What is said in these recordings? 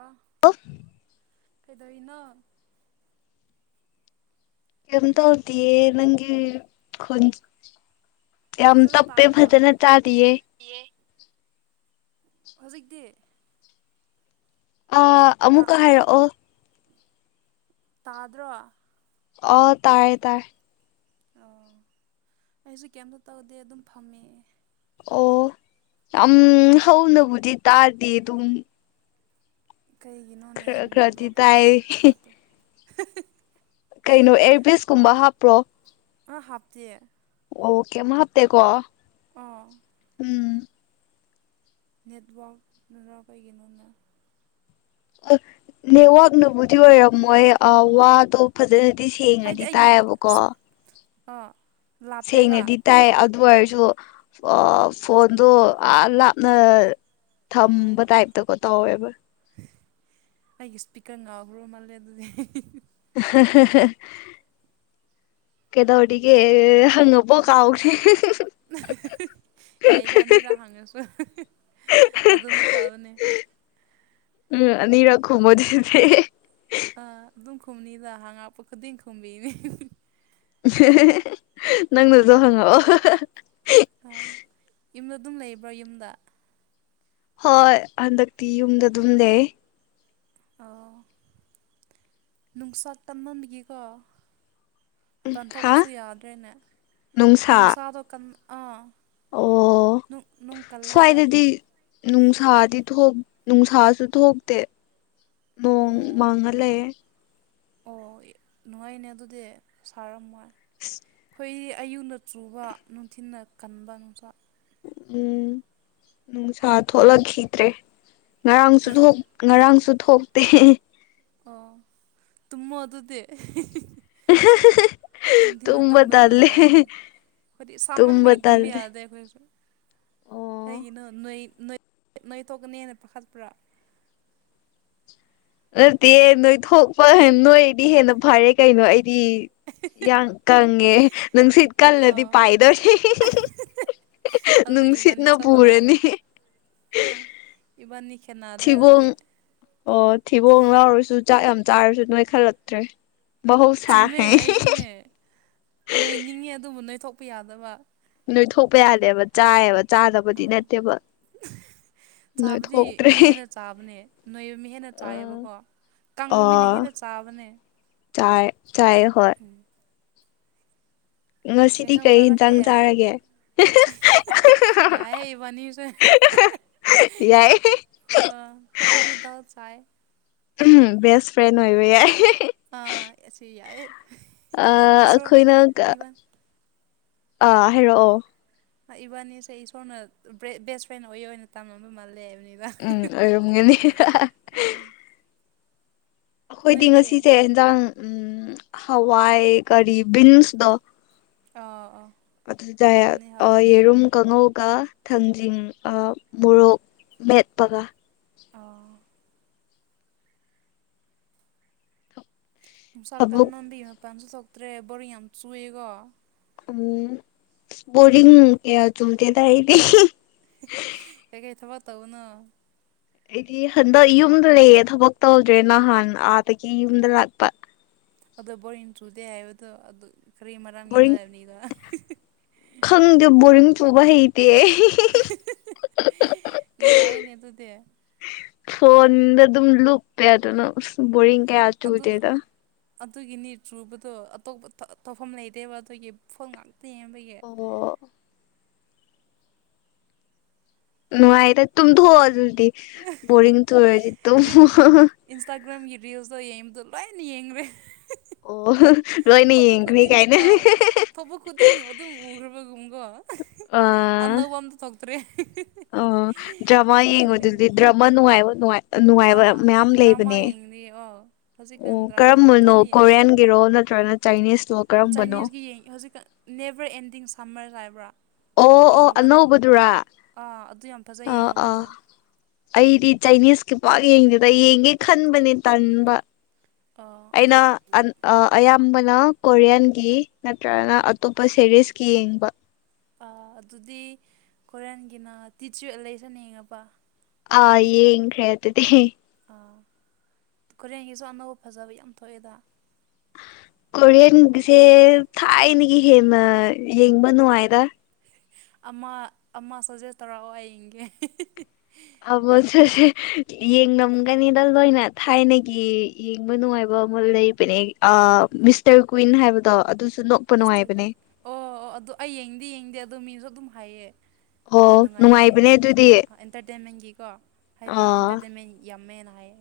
ꯑꯥ [unintelligible] ꯀꯩꯗꯧꯋꯤꯅꯣ ꯀꯦꯝ ꯇꯧꯗꯤꯌꯦ ꯅꯪꯒꯤ ꯈꯣꯟ ꯌꯥꯝ ꯇꯞꯄꯦ ꯐꯖꯅ ꯇꯥꯗꯤꯌꯦ ꯗꯤꯌꯦ ꯍꯧꯖꯤꯛꯇꯤ ꯑꯥ ꯇꯥ ꯑꯃꯨꯛꯀ ꯍꯥꯏꯔꯛꯑꯣ ꯇꯥꯗ꯭ꯔꯣ ꯑꯣ ꯇꯥꯔꯦ ꯇꯥꯏꯌꯦ ꯑꯣ ꯑꯩꯖꯨ ꯀꯩꯏꯝꯇ ꯇꯧꯗꯦ ꯑꯗꯨꯝ ꯐꯝꯃꯦ ꯑꯣ ꯌꯥꯝ ꯍꯧꯅꯕꯨꯗꯤ ꯇꯥꯗꯦ ꯗꯨꯝ ꯀꯩꯒꯤꯅꯣꯅꯦ ꯈꯔ ꯈꯔꯗꯤ ꯅꯦꯠꯋꯥꯛꯗꯤ ꯇꯥꯏ ꯌꯥꯝ ꯐꯠꯇ ꯀꯩꯅꯣ ꯑꯦꯌꯔꯄꯤꯁꯀꯨꯝꯕ ꯍꯥꯞꯄ꯭ꯔꯣ ꯑꯥ ꯍꯥꯞꯇꯤꯌꯦ ꯑꯣ ꯀꯩꯏꯝ ꯍꯥꯞꯇꯦ ꯀꯣ ꯑꯥ ꯎꯝ ꯅꯦꯠꯋꯥꯛꯅꯔ ꯀꯩꯒꯤꯅꯣꯅꯦ ꯑꯥ ꯅꯦꯠꯋꯥꯛꯅꯕꯨꯗꯤ ꯑꯣꯏꯔꯝꯃꯣꯏꯌꯦ ꯑꯥ ꯋꯥꯗꯣ ꯐꯖꯅꯗꯤ ꯍꯥꯏꯗꯤ ꯁꯦꯡꯅꯗꯤ ꯑꯩꯒꯤ ꯇꯥꯏꯌꯦꯕꯀꯣ ꯑꯥ ꯂꯥꯞꯄꯦꯕ ꯁꯦꯡꯅꯗꯤ ꯇꯥꯏ ꯑꯗꯨ ꯑꯣꯏꯔꯁꯨ ꯑꯥ ꯐꯣꯟꯗꯣ ꯑꯥ ꯂꯥꯞꯅ ꯑꯣ ꯊꯝꯕ ꯇꯥꯏꯞꯇꯀꯣ ꯇꯧꯋꯦꯕ ꯑꯩꯒꯤ ꯁ꯭ꯄꯤꯀꯔ ꯉꯥꯎꯒꯔꯣ ꯃꯜꯂꯦ ꯑꯗꯨꯗꯤ [unintelligible] ꯀꯦꯗꯧꯔꯤꯒꯦ ꯍꯪꯉꯕꯣ ꯀꯥꯎꯒ꯭ꯔꯦ ꯌꯥꯏꯗ ꯑꯅꯤꯔꯥ ꯍꯪꯉꯁꯨ ꯑꯗꯨꯅ ꯐꯕꯅꯦ ꯎꯝ ꯑꯅꯤꯔꯛ ꯈꯨꯝꯃꯗꯤ [unintelligible] ꯑ ꯑꯗꯨꯝ ꯈꯨꯝꯅꯤꯗ ꯍꯪꯉꯛꯄ ꯈꯨꯗꯤꯡ ꯈꯨꯝꯕꯤꯅꯦ ꯅꯪꯅꯖꯨ ꯍꯪꯉꯛꯑꯣ ꯑꯥ ꯌꯨꯝꯗ ꯑꯗꯨꯝ ꯂꯩꯕ꯭ꯔꯣ ꯌꯨꯝꯗ ꯍꯣꯏ ꯍꯟꯗꯛꯇꯤ ꯌꯨꯝꯗ ꯑꯗꯨꯝ ꯂꯩ ꯑꯣ ꯅꯨꯡꯁꯥ ꯇꯝꯃꯟꯕꯤꯒꯦꯀꯣ ꯃꯄꯥꯟ ꯍꯥ ꯊꯣꯛꯄꯁꯨ ꯌꯥꯗ꯭ꯔꯦꯅꯦ ꯅꯨꯡꯁꯥ ꯅꯨꯡꯁꯥꯗꯣ ꯀꯟ ꯑꯥ ꯑꯣ ꯅꯨꯡ ꯅꯨꯡ ꯀꯜꯂꯦꯕ ꯁ꯭ꯋꯥꯏꯗꯗꯤ ꯅꯨꯡꯁꯥꯗꯤ ꯊꯣꯛ ꯅꯨꯡꯁꯥꯁꯨ ꯊꯣꯛꯇꯦ ꯅꯣꯡ ꯑꯣ ꯃꯪꯉꯥ ꯂꯩꯌꯦ ꯑꯣ ꯅꯨꯡꯉꯥꯏꯅꯦ ꯑꯗꯨꯗꯤ ꯁꯥꯔꯝꯃꯣꯏ [inaudible] ꯑꯩꯈꯣꯏ ꯑꯌꯨꯛꯅ ꯆꯨꯕ ꯅꯨꯡꯊꯤꯅ ꯀꯟꯕ ꯅꯨꯡꯁꯥ ꯎꯝ ꯅꯨꯡꯁꯥ ꯊꯣꯛꯂꯛꯈꯤꯗ꯭ꯔꯦ ꯉꯔꯥꯡꯁꯨ ꯉꯔꯥꯡꯁꯨ ꯊꯣꯛꯇꯦ ꯑꯣ ꯇꯨꯝꯃꫭ ꯑꯗꯨꯗꯤ ꯅꯨꯡꯊꯤꯜꯗ ꯇꯨꯝꯕ ꯇꯨꯝꯕꯗꫭ ꯇꯜꯂꯦ ꯅꯉꯥꯏꯕꯅꯦ ꯑꯩꯈꯣꯏꯗꯤ ꯁꯥꯃꯟꯕꯒꯤ ꯇꯨꯝꯕ ꯌꯥꯗꯦ ꯑꯩꯈꯣꯏꯁꯨ ꯑꯣ ꯀꯩꯒꯤꯅꯣ ꯅꯣꯏ ꯅꯣꯏ ꯊꯣꯛꯀꯅꯤꯅ ꯄꯥꯈꯠꯄ꯭ꯔꯥ ꯅꯠꯇꯦ ꯅꯣꯏ ꯊꯣꯛꯄ ꯅꯣꯏꯗꯤ ꯍꯦꯟꯅ ꯐꯔꯦ ꯀꯩꯅꯣ ꯑꯩꯗꯤ ꯌꯥꯝ ꯀꯪꯉꯦ ꯅꯨꯡꯁꯤꯠ ꯀꯜꯂꯗꯤ ꯑꯥ ꯄꯥꯏꯗꫭꯔꯦ ꯑꯗꯨꯗꯤ ꯏꯕꯥꯅꯤ ꯅꯨꯡꯁꯤꯠꯅ ꯆꯞ ꯃꯥꯟꯅꯔꯦ ꯄꯨꯔꯅꯤ ꯑꯥ ꯏꯕꯥꯅꯤ ꯈꯦꯠꯅꯗ꯭ꯔꯦ ꯊꯤꯕꯣꯡ ꯑꯗꯨꯗꯤ ꯑꯣ ꯊꯤꯕꯣꯡ ꯂꯥꯎꯔꯁꯨ ꯆꯥꯛ ꯌꯥꯝ ꯆꯥꯔꯁꯨ ꯅꯣꯏ ꯈꯜꯂꯛꯇ꯭ꯔꯦ ꯆꯨꯝꯃꯦ ꯑꯩꯁꯨꯅꯦ ꯅꯣꯏꯅꯤꯡꯉꯦ ꯑꯗꯨꯕꯨ ꯅꯣꯏꯊꯣꯛꯄ ꯌꯥꯗꯕ ꯅꯣꯏ ꯊꯣꯛꯄ ꯌꯥꯗꯦꯕ ꯆꯥꯏꯌꯦꯕ ꯆꯥꯗꯕꯗꯤ ꯑꯥ ꯅꯠꯇꯦꯕ ꯆꯥꯕꯗꯤ ꯅꯣꯏꯊꯣꯛꯇ꯭ꯔꯦ ꯃꯤ ꯍꯦꯟꯅ ꯆꯥꯕꯅꯦ ꯅꯣꯏꯕ ꯃꯤ ꯍꯦꯟꯅ ꯑ ꯆꯥꯏꯌꯦꯕꯀꯣ ꯀꯪꯕ ꯃꯤꯅ ꯑꯣ ꯍꯦꯟꯅ ꯆꯥꯕꯅꯦ ꯆꯥꯏ ꯆꯥꯏ ꯍꯣꯏ ꯎꯝ ꯀꯩ ꯉꯁꯤꯗꯤ ꯏꯟꯁꯡ ꯌꯦꯟꯖꯥꯡ ꯆꯥꯔꯛꯀꯦ ꯆꯥꯔꯒꯦ ꯌꯥꯏꯌꯦ ꯏꯕꯥꯅꯤꯁꯨ ꯌꯥꯏ ꯑꯩꯈꯣꯏ ꯑꯂꯨꯗꯥꯜ ꯆꯥꯏ ꯕꯦꯁ ꯐ꯭ꯔꯦꯟ ꯑꯣꯏꯕ ꯌꯥꯏ ꯑꯥ ꯑꯁꯤ ꯌꯥꯏ ꯑꯩꯈꯣꯏꯅ ꯏꯕꯥꯟ ꯑꯥ ꯍꯥꯏꯔꯛꯑꯣ ꯏꯕꯥꯅꯤꯁꯦ ꯏꯁꯣꯔꯅ ꯕꯦꯁ ꯐ꯭ꯔꯦꯟ ꯑꯣꯏꯌ ꯑꯣꯏꯅ ꯇꯝꯅꯕ ꯃꯥꯜꯂꯦꯕꯅꯤ ꯎꯝ ꯑꯣꯏꯔꯝꯒꯅꯤ ꯑꯥ ꯑꯩꯈꯣꯏꯗꯤ ꯅꯣꯏꯗꯤ ꯉꯁꯤꯁꯦ ꯌꯦꯟꯖꯥꯡ ꯎꯝ ꯍꯋꯥꯏ ꯀꯔꯤ ꯕꯤꯟꯁꯇꯣ ꯑꯥ ꯑꯥ ꯑꯗꯨꯗ ꯍꯧꯅꯤ ꯍꯧꯅꯤ ꯌꯦꯔꯨꯝ ꯀꯥꯡꯉꯧꯒ ꯊꯥꯡꯖꯤꯡ ꯃꯣꯔꯣꯛ ꯃꯦꯠꯄꯒ ꯑꯥ ꯅꯨꯡꯁꯥꯥ ꯊꯕꯛ ꯀꯟꯃꯟꯕꯒꯤ ꯃꯄꯥꯟꯁꯨ ꯊꫭꯛꯇ꯭ꯔꯦ ꯕꯣꯔꯤꯡ ꯌꯥꯝ ꯆꯨꯌꯦꯀꯣ ꯎꯝ ꯕꯣꯔꯤꯡ ꯀꯌꯥ ꯆꯨꯗꯦꯗ ꯑꯩꯗꯤ ꯀꯩ ꯀꯩ ꯊꯕꯛ ꯇꯧꯕꯅꫭ ꯑꯩꯗꯤ ꯍꯟꯗꯛ ꯌꯨꯝꯗ ꯂꯩꯌꯦ ꯊꯕꯛ ꯇꯧꯗ꯭ꯔꯦ ꯅꯍꯥꯟ ꯑꯥꯗꯒꯤ ꯌꯨꯝꯗ ꯂꯥꯛꯄ ꯑꯗꯣ ꯕꯣꯔꯤꯡ ꯆꯨꯗꯦ ꯍꯥꯏꯕꯗꯣ ꯑꯗꯨ ꯀꯔꯤ ꯃꯔꯝꯒꯤꯅꯣ ꯕꯣꯔꯤꯡ ꯍꯥꯏꯕꯅꯤꯗ ꯈꯪꯗꯦ ꯕꯣꯔꯤꯡ ꯆꯨꯕ ꯍꯩ ꯇꯦ ꯅꯨꯡꯉꯥꯏꯌꯦꯅꯦ ꯑꯗꯨꯗꯤ ꯐꯣꯟꯗ ꯑꯗꯨꯝ ꯂꯨꯞꯄꯦ ꯑꯗꯨꯅ ꯑꯁ ꯕꯣꯔꯤꯡ ꯀꯌꯥ ꯑꯗꯨꯗ ꯆꯨꯗꯦꯗ ꯑꯗꯨꯒꯤ ꯅꯤ ꯆꯨꯕꯗꯣ ꯑꯇꯣꯞꯄ ꯇꯧꯐꯝ ꯂꯩꯇꯦꯕ ꯑꯗꯨꯒꯤ ꯐꯣꯟ ꯉꯥꯛꯇ ꯌꯦꯡꯕꯒꯤ ꯑꯣ ꯅꯨꯡꯉꯥꯏꯗ ꯇꯨꯝꯊꯣꯛꯑꯣ ꯑꯗꯨꯗꯤ ꯕꯣꯔꯤꯡ ꯆꯨꯔꯗꯤ ꯇꯨꯝꯃꯣ ꯔꯤꯜꯁ ꯏꯟꯁꯇꯥꯒ꯭ꯔꯥꯝꯒꯤ ꯔꯤꯜꯁꯇꯣ ꯌꯦꯡꯕꯗꯣ ꯂꯣꯏꯅ ꯌꯦꯡꯒꯔꯦ ꯑꯣ ꯂꯣꯏꯅ ꯊꯣꯛꯄ ꯌꯦꯡꯈ꯭ꯔꯦ ꯈꯨꯗꯤꯡ ꯀꯥꯏꯅ ꯑꯥ ꯊꯣꯛꯄ ꯈꯨꯗꯤꯡ ꯑꯗꯨꯝ ꯎꯒ꯭ꯔꯕꯒꯨꯝꯀꯣ ꯑ ꯑꯅꯧꯕ ꯑꯃ ꯊꯣꯛꯇ꯭ꯔꯦ ꯑꯣ ꯗ꯭ꯔꯥꯃꯥ ꯌꯦꯡꯃꯟꯕꯒꯤ ꯌꯦꯡꯕꯗꯨꯗꯤ ꯗ꯭ꯔꯥꯃꯥ ꯅꯨꯡꯉꯥꯏꯕ ꯅꯨꯡꯉꯥꯏ ꯅꯨꯡꯉꯥꯏꯕ ꯑꯥ ꯃꯌꯥꯝ ꯗ꯭ꯔꯃꯥ ꯂꯩꯕꯅꯦ ꯌꯦꯡꯂꯤ ꯍꯧꯖꯤꯛꯀꯥꯟ ꯑꯣ ꯗ꯭ꯔꯃꯥ ꯀꯔꯝꯕꯅꯣ ꯀꯟꯅ ꯌꯦꯡꯉꯤ ꯀꯣꯔꯤꯌꯥꯟ ꯒꯤꯔꯣ ꯅꯠꯇ꯭ꯔꯒꯅ ꯆꯥꯏꯅꯤꯁꯂꯣ ꯀꯔꯝꯕꯅꯣ ꯆꯥꯏꯅꯤꯁꯀꯤ ꯌꯦꯡꯉꯦ ꯍꯧꯖꯤꯛꯀꯥꯟ ꯅꯦꯕꯔ ꯑꯦꯟꯗꯤꯡ ꯁꯝꯃꯔꯁ ꯍꯥꯏꯕ꯭ꯔꯥ ꯑꯣ ꯑꯣ ꯌꯦꯡꯉꯥꯕ ꯅꯪ ꯑꯅꯧꯕꯗꯨꯔꯥ ꯑꯥ ꯑꯗꯨ ꯌꯥꯝ ꯐꯖꯩ ꯑꯥ ꯌꯦꯡꯉꯥꯕ ꯑꯥ ꯅꯪ ꯑꯩꯗꯤ ꯆꯥꯏꯅꯤꯁꯀꯤ ꯄꯥꯛ ꯌꯦꯡꯗꯦꯗ ꯌꯦꯡꯒꯦ ꯈꯟꯕꯅꯦ ꯇꯟꯕ ꯑꯥ ꯑꯗꯨ ꯑꯩꯅ ꯑꯟ ꯑꯥ ꯑꯌꯥꯝꯕꯅ ꯀꯣꯔꯤꯌꯥꯟꯒꯤ ꯅꯠꯇ꯭ꯔꯒꯅ ꯑꯇꯣꯞꯄ ꯁꯦꯔꯤꯁꯀꯤ ꯌꯦꯡꯕ ꯑꯥ ꯑꯗꯨꯗꯤ ꯀꯣꯔꯤꯌꯥꯟꯒꯤꯅ ꯇꯤꯁ ꯌꯨ ꯑꯦ ꯂꯦꯁꯟ ꯌꯦꯡꯉꯥꯕ ꯑꯥ ꯌꯦꯡꯈ꯭ꯔꯦ ꯑꯗꯨꯗꯤ ꯑꯥ ꯀꯣꯔꯤꯌꯥꯟꯒꯤꯁꯨ ꯑꯅꯧꯕ ꯐꯖꯕ ꯌꯥꯝ ꯊꯣꯛꯑꯦꯗ ꯀꯣꯔꯤꯌꯥꯟꯒꯤꯁꯦ ꯊꯥꯏꯅꯒꯤ ꯍꯦꯟꯅ ꯌꯦꯡꯕ ꯅꯨꯡꯉꯥꯏꯗ ꯑꯃ ꯑꯃ ꯁꯥꯖꯦꯁ ꯇꯧꯔꯛꯑꯣ ꯑꯩ ꯌꯦꯡꯒꯦ [unintelligible] ꯌꯦꯡꯉꯝꯒꯅꯤꯗ ꯂꯣꯏꯅ ꯊꯥꯏꯅꯒꯤ ꯌꯦꯡꯕ ꯅꯨꯡꯉꯥꯏꯕ ꯑꯃ ꯂꯩ [unintelligible] ꯑꯥ ꯃꯤꯁꯇꯔ ꯀꯨꯏꯟ ꯍꯥꯏꯕꯗꯣ ꯑꯗꯨꯁꯨ ꯅꯣꯛ ꯃꯤꯁꯇꯔ ꯀꯨꯏꯟ ꯑꯣ ꯑꯣ ꯑꯗꯣ ꯑꯩ ꯌꯦꯡꯗꯤ ꯌꯦꯡꯗꯦ ꯑꯗꯣ ꯃꯤꯅꯁꯨ ꯑꯗꯨꯝ ꯍꯥꯏꯌꯦ ꯑꯣ ꯅꯨꯡꯉꯥꯏꯌꯦ ꯅꯨꯡꯉꯥꯏꯕꯅꯦ ꯍꯥꯏꯅ ꯑꯗꯨꯗꯤ ꯑꯦꯟꯇꯔꯇꯦꯟꯃꯦꯟꯒꯤꯀꯣ ꯍꯥꯏꯗꯤ ꯑꯥ ꯑꯦꯟꯇꯔꯇꯦꯟꯃꯦꯟ ꯌꯥꯝꯃꯦꯅ ꯍꯥꯏꯌꯦ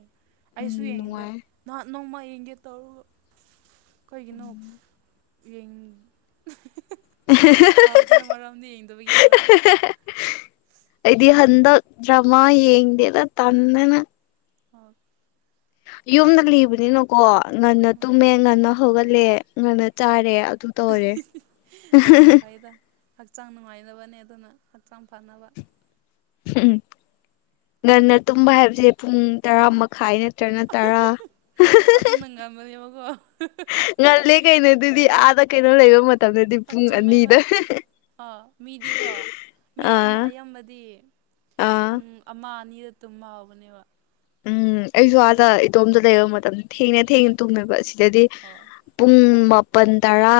ꯎꯝ ꯑꯩꯁꯨ ꯌꯦꯡꯅꯤꯡꯗꯦ ꯅꯨꯡꯉꯥꯏ ꯅꯍꯥꯟ ꯅꯣꯡꯃ ꯌꯦꯡꯒꯦ ꯇꯧꯔꯒ ꯀꯩꯒꯤꯅꯣ ꯌꯦꯡ [unintelligible] ꯀꯥꯎꯈ꯭ꯔꯦ ꯃꯔꯝꯗꯤ ꯌꯦꯡꯗꯕꯒꯤ ꯃꯔꯝ ꯑꯩꯗꯤ ꯍꯟꯗꯛ ꯗ꯭ꯔꯥꯃꯥ ꯌꯦꯡꯗꯦꯗ ꯇꯟꯗꯥꯅ ꯑꯣ ꯌꯨꯝꯗ ꯂꯩꯕꯅꯤꯅꯀꯣ ꯉꯟꯅ ꯎꯝ ꯇꯨꯝꯃꯦ ꯉꯟꯅ ꯍꯧꯒꯠꯂꯦ ꯉꯟꯅ ꯆꯥꯔꯦ ꯑꯗꯨꯝ ꯑꯗꯨꯅ ꯐꯩꯗ ꯍꯛꯆꯥꯡ ꯅꯨꯡꯉꯥꯏꯅꯕꯅꯦ ꯑꯗꯨꯅ ꯍꯛꯆꯥꯡ ꯐꯅꯕ ꯉꯟꯅ ꯇꯨꯝꯕ ꯍꯥꯏꯕꯁꯦ ꯄꯨꯡ ꯇꯔꯥ ꯃꯈꯥꯏꯅꯦ ꯅꯠꯇ꯭ꯔꯒꯅ ꯇꯔꯥ [unintelligible] ꯉꯜꯂꯦ ꯀꯩꯅꯣꯗꯨꯗꯤ ꯌꯥꯏ ꯑꯥꯗ ꯀꯩꯅꯣ ꯂꯩꯕ ꯃꯇꯝꯗꯗꯤ ꯑ ꯄꯨꯡ ꯆꯨꯝꯃꯦ ꯑꯅꯤꯗ ꯍꯣꯏ ꯑꯥ ꯃꯤꯗꯤꯀꯣ ꯃꯤ ꯑꯌꯥꯝ ꯑꯥ ꯑꯌꯥꯝꯕꯗꯤ ꯑꯥ ꯄꯨꯡ ꯑꯃ ꯑꯅꯤꯗ ꯇꯨꯝꯃꯛꯑꯥꯕꯅꯦꯕ ꯎꯝ ꯑꯩꯁꯨ ꯑꯥꯗ ꯏꯇꯣꯝꯇ ꯂꯩꯕ ꯃꯇꯝꯗ ꯊꯦꯡꯅ ꯊꯦꯡꯅ ꯇꯨꯝꯃꯦꯕ ꯁꯤꯗꯗꯤ ꯑꯥ ꯄꯨꯡ ꯃꯥꯄꯜ ꯇꯔꯥ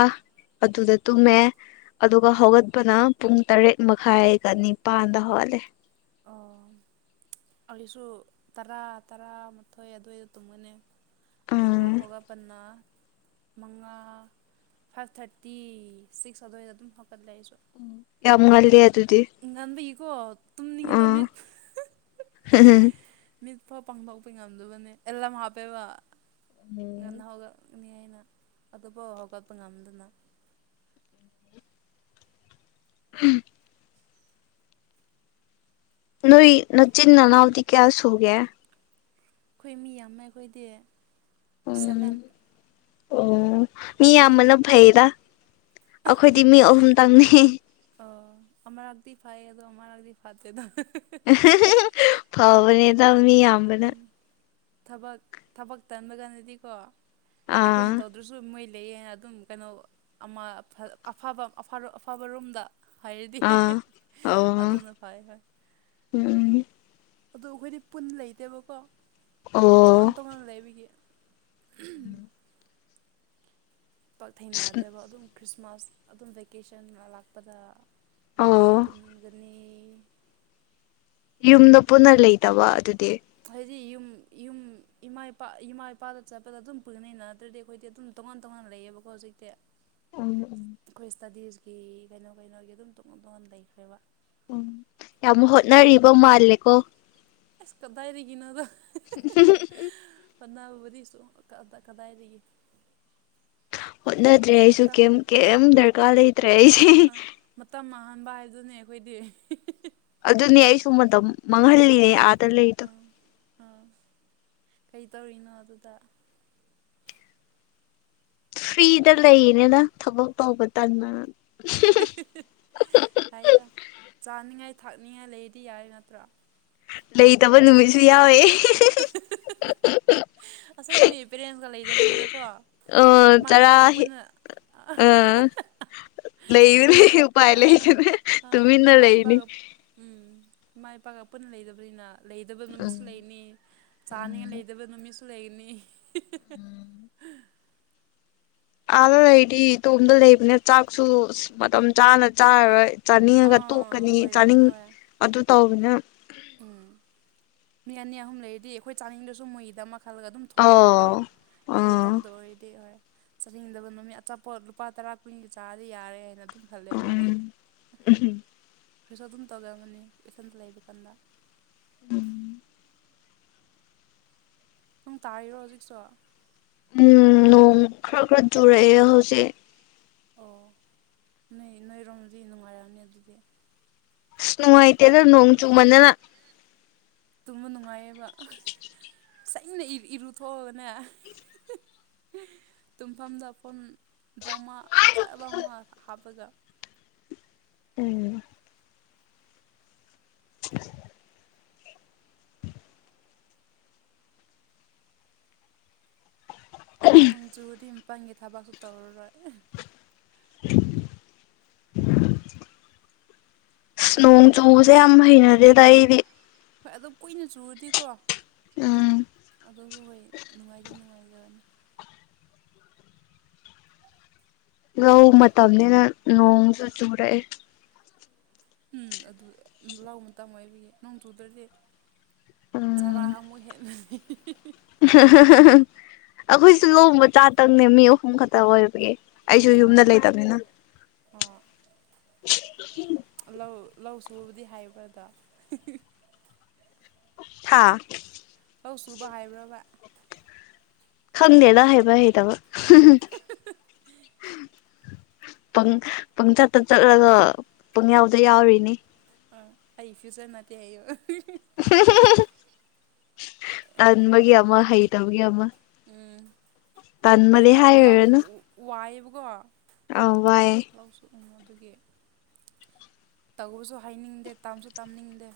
ꯑꯗꯨꯗ ꯇꯨꯝꯃꯦ ꯑꯗꯨꯒ ꯍꯧꯒꯠꯄꯅ ꯄꯨꯡ ꯇꯔꯦꯠ ꯃꯈꯥꯏꯒ ꯅꯤꯄꯥꯟꯗ ꯍꯧꯒꯠꯂꯦ ꯑꯣ ꯑꯩꯁꯨ ꯇꯔꯥ ꯇꯔꯥꯃꯥꯊꯣꯏ ꯑꯗꯨꯋꯥꯏꯗ ꯇꯨꯝꯒꯅꯤ ꯑꯗꯨꯒ ꯎꯝ ꯍꯧꯒꯠꯄꯅꯥ ꯃꯉꯥ ꯐꯥꯏꯚ ꯊꯥꯔꯇꯤ ꯁꯤꯛꯁ ꯑꯗꯨꯋꯥꯏꯗ ꯑꯗꯨꯝ ꯍꯧꯒꯠꯂꯦ ꯑꯩꯁꯨ ꯌꯥꯝ ꯉꯜꯂꯤ ꯑꯗꯨꯗꯤ ꯉꯥꯟꯕꯒꯤꯀꯣ ꯇꯨꯝꯅꯤꯡꯉꯗ ꯑꯥ ꯎꯝ ꯃꯤꯠ [unintelligible] ꯃꯤꯠꯐꯥꯎ ꯄꯥꯡꯊꯣꯛꯄ ꯉꯝꯗꯕꯅꯦ ꯑꯦꯂꯥꯝ ꯍꯥꯞꯄꯦꯕ ꯉꯥꯟꯅꯍꯧꯒꯠ ꯅꯤ ꯍꯥꯏꯅ ꯑꯗꯨꯐꯥꯎ ꯍꯧꯒꯠꯄ ꯉꯝꯗꯅ [unintelligible] ꯅꯣꯏ ꯅꯆꯤꯟꯅꯅꯥꯎꯗꯤ ꯀꯌꯥꯁꯨꯒꯦ ꯑꯩꯈꯣꯏ ꯃꯤ ꯌꯥꯝꯃꯦ ꯑꯩꯈꯣꯏꯗꯤ ꯁꯚꯦꯟ ꯎꯝ ꯑꯣ ꯃꯤ ꯌꯥꯝꯕꯅ ꯅꯣꯏꯗꯤ ꯐꯩꯗ ꯑꯩꯈꯣꯏꯗꯤ ꯃꯤ ꯑꯍꯨꯝꯇꯪꯅꯤ ꯑꯣ ꯑꯃꯔꯛꯗꯤ ꯐꯩꯌꯦ ꯑꯗꯣ ꯑꯃꯥ ꯂꯥꯛꯗꯤ ꯐꯠꯇꯦꯗ [unintelligible] ꯐꯥꯕꯅꯦꯗ ꯃꯤ ꯌꯥꯝꯕꯅ ꯎꯝ ꯊꯕꯛ ꯊꯕꯛ ꯇꯟꯕ ꯀꯥꯟꯗꯗꯤꯀꯣ ꯑꯥ ꯑꯩꯈꯣꯏꯅ ꯇꯧ ꯑꯗꯨꯁꯨ ꯃꯣꯏ ꯂꯩꯌꯦꯅ ꯑꯗꯨꯝ ꯀꯩꯅꯣ ꯑꯃ ꯑꯐꯕ ꯑꯐꯕ ꯔꯣꯝꯗ ꯍꯥꯏꯗꯤ ꯑꯥ ꯑꯣ ꯑꯗꯨꯅ ꯐꯩ ꯐꯣꯏ ꯎꯝ ꯑꯗꯨ ꯑꯩꯈꯣꯏꯗꯤ ꯄꯨꯟꯅ ꯂꯩꯇꯦꯕꯀꯣ ꯑꯣ ꯇꯉꯥꯟ ꯇꯉꯥꯟꯅ ꯂꯩꯕꯒꯤ [unintelligible] ꯄꯥꯛ ꯊꯦꯡꯅꯗꯦꯕ ꯑꯗꯨꯝ ꯈ꯭ꯔꯤꯁꯃꯥꯁ ꯑꯗꯨꯝ ꯚꯦꯀꯦꯁꯟ ꯂꯥꯛꯄꯗ ꯑꯣ ꯄꯨꯟꯒꯅꯤ ꯌꯨꯝꯗ ꯄꯨꯟꯅ ꯂꯩꯇꯕ ꯑꯗꯨꯗꯤ ꯍꯥꯏꯗꯤ ꯌꯨꯝ ꯌꯨꯝ ꯏꯃꯥ ꯏꯄꯥ ꯏꯃꯥ ꯏꯄꯥꯗ ꯆꯠꯄꯗ ꯑꯗꯨꯝ ꯄꯨꯅꯩ ꯅꯠꯇ꯭ꯔꯗꯤ ꯑꯩꯈꯣꯏꯗꯤ ꯑꯗꯨꯝ ꯇꯣꯉꯥꯟ ꯇꯣꯉꯥꯟꯅ ꯂꯩꯌꯦꯕꯀꯣ ꯍꯧꯖꯤꯛꯇꯤ ꯎꯝ ꯎꯝ ꯑꯩꯈꯣꯏ ꯏꯁꯇꯗꯤꯁꯀꯤ ꯀꯩꯅꯣ ꯀꯩꯅꯣꯒꯤ ꯑꯗꯨꯝ ꯇꯣꯉꯥꯟ ꯇꯣꯉꯥꯟ ꯂꯩꯈ꯭ꯔꯦꯕ ꯎꯝ ꯌꯥꯝ ꯍꯣꯠꯅꯔꯤꯕ ꯃꯥꯜꯂꯦꯀꯣ ꯑꯁ ꯀꯗꯥꯏꯗꯒꯤ ꯅꯣꯗ [unintelligible] ꯐꯅꯥꯕꯕꯨꯗꯤ ꯁꯨ ꯀꯗꯥꯏꯗꯒꯤ ꯍꯣꯠꯅꯗ꯭ꯔꯦ ꯑꯩꯁꯨ ꯃꯇꯝ ꯀꯩꯝ ꯀꯩꯝ ꯗꯔꯀꯥꯔ ꯂꯩꯇ꯭ꯔꯦ ꯑꯩꯁꯦ ꯑꯥ ꯃꯇꯝ ꯃꯥꯡꯍꯟꯕ ꯍꯥꯏꯗꯨꯅꯦ ꯑꯩꯈꯣꯏꯗꯤ ꯑꯗꯨꯅꯦ ꯑꯩꯁꯨ ꯃꯇꯝ ꯃꯥꯡꯍꯜꯂꯤꯅꯦ ꯑ ꯑꯥ ꯑꯥ ꯀꯩ ꯇꯧꯔꯤꯅꯣ ꯑꯗꯨꯗ ꯐ꯭ꯔꯤꯗ ꯂꯩꯌꯦꯅꯤꯅ ꯊꯕꯛ ꯇꯧꯕ ꯇꯟꯗꯅ [unintelligible] ꯌꯥꯗ ꯆꯥꯅꯤꯡꯉꯥꯏ ꯊꯥꯛꯅꯤꯡꯉꯥꯏ ꯂꯩꯔꯗꯤ ꯌꯥꯔꯦ ꯅꯠꯇ꯭ꯔ ꯂꯩꯇꯕ ꯅꯨꯃꯤꯠꯁꯨ ꯌꯥꯎꯋꯦ [unintelligible] [unintelligible] ꯑꯁꯦꯡꯒꯤꯅꯦ ꯄꯦꯔꯦꯟꯁꯀ ꯂꯩꯗꯕꯅꯤꯅꯀꯣ ꯑ ꯏꯃꯥ ꯆꯔꯥ ꯏꯄꯥꯒ ꯄꯨꯟꯅ [unintelligible] ꯂꯩ [unintelligible] ꯎꯄꯥꯏ ꯂꯩ [unintelligible] ꯑꯥ ꯇꯨꯃꯤꯟꯅ ꯏꯃꯥ ꯂꯩꯅꯤ ꯏꯄꯥꯒ ꯎꯝ ꯏꯃꯥ ꯏꯄꯥꯒ ꯄꯨꯟꯅ ꯂꯩꯗꯕꯅꯤꯅ ꯂꯩꯗꯕ ꯅꯨꯃꯤꯠꯁꯨ ꯎꯝ ꯂꯩꯅꯤ ꯆꯥꯅꯤꯡꯉ ꯎꯝ ꯂꯩꯗꯕ ꯅꯨꯃꯤꯠꯁꯨ ꯂꯩꯒꯅꯤ ꯑꯥꯗ ꯂꯩꯗꯤ ꯏꯇꯣꯝꯗ ꯂꯩꯕꯅ ꯆꯥꯛꯁꯨ ꯃꯇꯝ ꯆꯥꯅ ꯆꯥꯔꯔꯣꯏ ꯆꯥꯅꯤꯡꯉꯒ ꯑꯥ ꯇꯣꯛꯀꯅꯤ ꯆꯥꯅꯤꯡ ꯑꯣꯏꯔꯝꯅꯤ ꯍꯣꯏ ꯑꯗꯨ ꯇꯧꯕꯅꯤꯅ ꯎꯝ ꯃꯤ ꯑꯅꯤ ꯑꯍꯨꯝ ꯂꯩꯔꯗꯤ ꯑꯩꯈꯣꯏ ꯆꯥꯅꯤꯡꯗꯁꯨ ꯃꯨꯒꯤꯗꯃꯛ ꯈꯜꯂꯒ ꯑꯗꯨꯝ ꯊꯣꯡꯉꯦꯕꯀꯣ ꯑꯣ ꯑꯩꯈꯣꯏ ꯑꯥ ꯏꯇꯣꯝꯗ ꯑꯣꯏꯔꯗꯤ ꯍꯣꯏ ꯆꯥꯅꯤꯡꯗꯕ ꯅꯨꯃꯤꯠ ꯑꯆꯥꯄꯣꯠ ꯂꯨꯄꯥ ꯇꯔꯥ ꯀꯨꯟꯒꯤ ꯆꯥꯔꯗꯤ ꯌꯥꯔꯦ ꯍꯥꯏꯅ ꯑꯗꯨꯝ ꯈꯜꯂꯦꯕ ꯎꯝ ꯄꯩꯁꯣ ꯑꯗꯨꯝ ꯇꯧꯒꯑꯕꯅꯤ ꯄꯩꯁꯟꯗ ꯂꯩꯕ ꯀꯥꯟꯗ ꯎꯝ꯫ ꯅꯣꯡ ꯇꯥꯔꯤꯔꯣ ꯍꯧꯖꯤꯛꯁꯨ꯫ ꯎꯝ ꯅꯣꯡ ꯈꯔ ꯈꯔ ꯆꯨꯔꯛꯑꯦ ꯍꯧꯖꯤꯛ꯫ ꯑꯣ ꯅꯣꯏ ꯅꯣꯏꯔꯣꯝꯗꯤ ꯅꯨꯡꯉꯥꯏꯔꯝꯅꯤ ꯑꯗꯨꯗꯤ꯫ ꯏꯁ ꯅꯨꯡꯉꯥꯏꯇꯦꯗ ꯅꯣꯡ ꯆꯨꯃꯟꯗꯅ꯫ ꯇꯨꯝꯕ ꯅꯨꯡꯉꯥꯏꯌꯦꯕ꯫ ꯁꯩꯅ ꯏ-ꯏꯔꯨꯊꯣꯛꯑꯒꯅꯦ ꯇꯨꯝꯐꯝꯗ ꯐꯣꯟ ꯗ꯭ꯔꯃꯥ ꯐꯖꯕ ꯑꯃ ꯍꯥꯞꯄꯒ꯫ ꯎꯝ꯫ [inaudible] ꯅꯣꯡ ꯆꯨꯔꯗꯤ ꯃꯄꯥꯟꯒꯤ ꯊꯕꯥꯛꯁꯨ ꯇꯧꯔꯔꯣꯏ꯫ [unintelligible] ꯑꯁ ꯅꯣꯡ ꯆꯨꯕꯁꯦ ꯌꯥꯝ ꯍꯩꯅꯗꯦꯗ ꯑꯩꯗꯤ꯫ ꯍꯣꯏ ꯑꯗꯨ ꯀꯨꯏꯅ ꯆꯨꯔꯗꯤꯀꯣ ꯎꯝ꯫ ꯑꯗꯨꯁꯨ ꯍꯣꯏ ꯅꯨꯡꯉꯥꯏꯗꯤ ꯅꯨꯡꯉꯥꯏꯗꯕꯅꯦ꯫ ꯂꯧ ꯃꯇꯝꯅꯦꯅ ꯅꯣꯡꯁꯨ ꯆꯨꯔꯛꯑꯦ꯫ ꯎꯝ ꯑꯗꯨ ꯂꯧ ꯃꯇꯝ ꯑꯣꯏꯕꯒꯤ ꯅꯣꯡ ꯆꯨꯗ꯭ꯔꯗꯤ ꯎꯝ ꯆꯔꯥ ꯑꯃꯨꯛ ꯍꯦꯟ [unintelligible] ꯑꯩꯈꯣꯏꯁꯨ ꯂꯧ ꯃꯆꯥ ꯇꯪꯅꯦ ꯃꯤ ꯑꯍꯨꯝ ꯈꯛꯇ ꯑꯣꯏꯕꯒꯤ꯫ ꯑꯩꯁꯨ ꯌꯨꯝꯗ ꯑꯣ ꯂꯩꯇꯕꯅꯦꯅ꯫ ꯑꯣ ꯂꯧ ꯂꯧ ꯁꯨꯕꯗꯤ ꯍꯩꯕ꯭ꯔ ꯑꯗꯣ꯫ ꯍꯥꯥ꯫ ꯂꯧ ꯁꯨꯕ ꯍꯥꯏꯕ꯭ꯔꯕ꯫ ꯈꯪꯗꯦꯗ ꯍꯩꯕ ꯍꯩꯇꯕ꯫ ꯄꯪ ꯄꯪꯆꯠꯇ ꯆꯠꯂꯒ ꯄꯪ ꯌꯥꯎꯗ ꯌꯥꯎꯔꯤꯅꯤ꯫ ꯑꯥ ꯑꯩ ꯐ꯭ꯌꯨꯆꯔ ꯅꯠꯇꯦ ꯍꯥꯏꯌꯣ꯫ ꯇꯟꯕꯒꯤ ꯑꯃ ꯍꯩꯇꯕꯒꯤ ꯑꯃ꯫ ꯎꯝ ꯇꯟꯕꯗꯤ ꯍꯣꯏꯗ ꯂꯧ ꯋ-ꯋꯥꯏꯌꯦꯕꯀꯣ꯫ ꯑꯧ ꯋꯥꯏꯌꯦ꯫ ꯥꯂꯧꯁꯨ ꯎꯝ ꯑꯗꯒꯤ ꯇꯧꯕꯁꯨ ꯍꯥꯏꯅꯤꯡꯗꯦ ꯇꯝꯁꯨ ꯇꯝꯅꯤꯡꯗꯦ꯫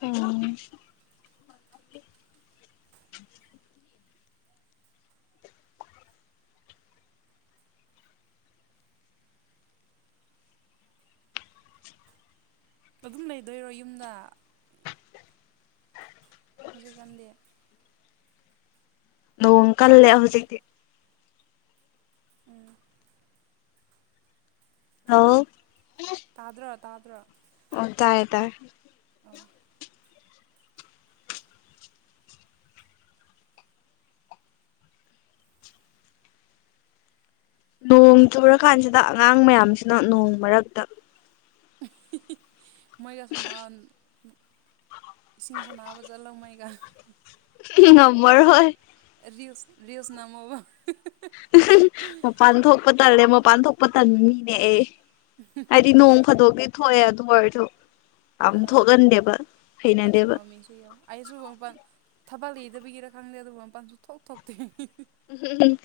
ꯎꯝ꯫ ꯑꯗꯨꯝ ꯂꯩꯗꯣꯏꯔꯣ ꯌꯨꯝꯗ꯫ ꯍꯧꯖꯤꯛꯀꯥꯟꯗꯤ꯫ ꯅꯣꯡ ꯀꯜꯂꯦ ꯍꯧꯖꯤꯛꯇꯤ꯫ ꯎꯝ꯫ [unintelligible] ꯇꯥꯗ꯭ꯔꯣ ꯇꯥꯗ꯭ꯔꯣ꯫ ꯑꯣ ꯇꯥꯏꯌꯦ ꯇꯥꯏꯌꯦ꯫ ꯑꯣ ꯅꯣꯡ ꯆꯨꯔ ꯀꯥꯟꯁꯤꯗ ꯑꯉꯥꯡ ꯃꯌꯥꯝꯁꯤꯅ ꯅꯣꯡ ꯃꯔꯛꯇ ꯃꯣꯏꯒ ꯁꯅꯥꯟ ꯏꯁꯤꯡ ꯁꯅꯥꯕ ꯆꯠꯂꯣ ꯃꯣꯏꯒ꯫ ꯉꯝꯃꯔꯣꯏ꯫ ꯔꯤꯜꯁ ꯔꯤꯜꯁ ꯅꯝꯃꯣ꯫ ꯃꯄꯥꯟ ꯊꯣꯛꯄ ꯇꯜꯂꯦ ꯃꯄꯥꯟ ꯊꯣꯛꯄ ꯇꯟꯕ ꯃꯤꯅꯦ ꯑꯩ꯫ ꯍꯥꯏꯗꯤ ꯅꯣꯡ ꯐꯥꯗꯣꯛꯗꯤ ꯊꯣꯛꯑꯦ ꯑꯗꯨ ꯑꯣꯏꯔꯁꯨ ꯌꯥꯝ ꯑꯥ ꯊꯣꯛꯍꯟꯗꯦꯕ ꯍꯩꯅꯗꯦꯕ [unintelligible] ꯑꯩꯁꯨ ꯃꯄꯥꯟ ꯊꯕꯛ ꯂꯩꯗꯕꯤꯒꯤꯔ ꯈꯪꯗꯦ ꯑꯗꯨ ꯃꯄꯥꯟ ꯁꯨꯡꯊꯣꯛ ꯊꯣꯛꯇꯦ ꯎꯝ ꯎꯝ ꯎꯝ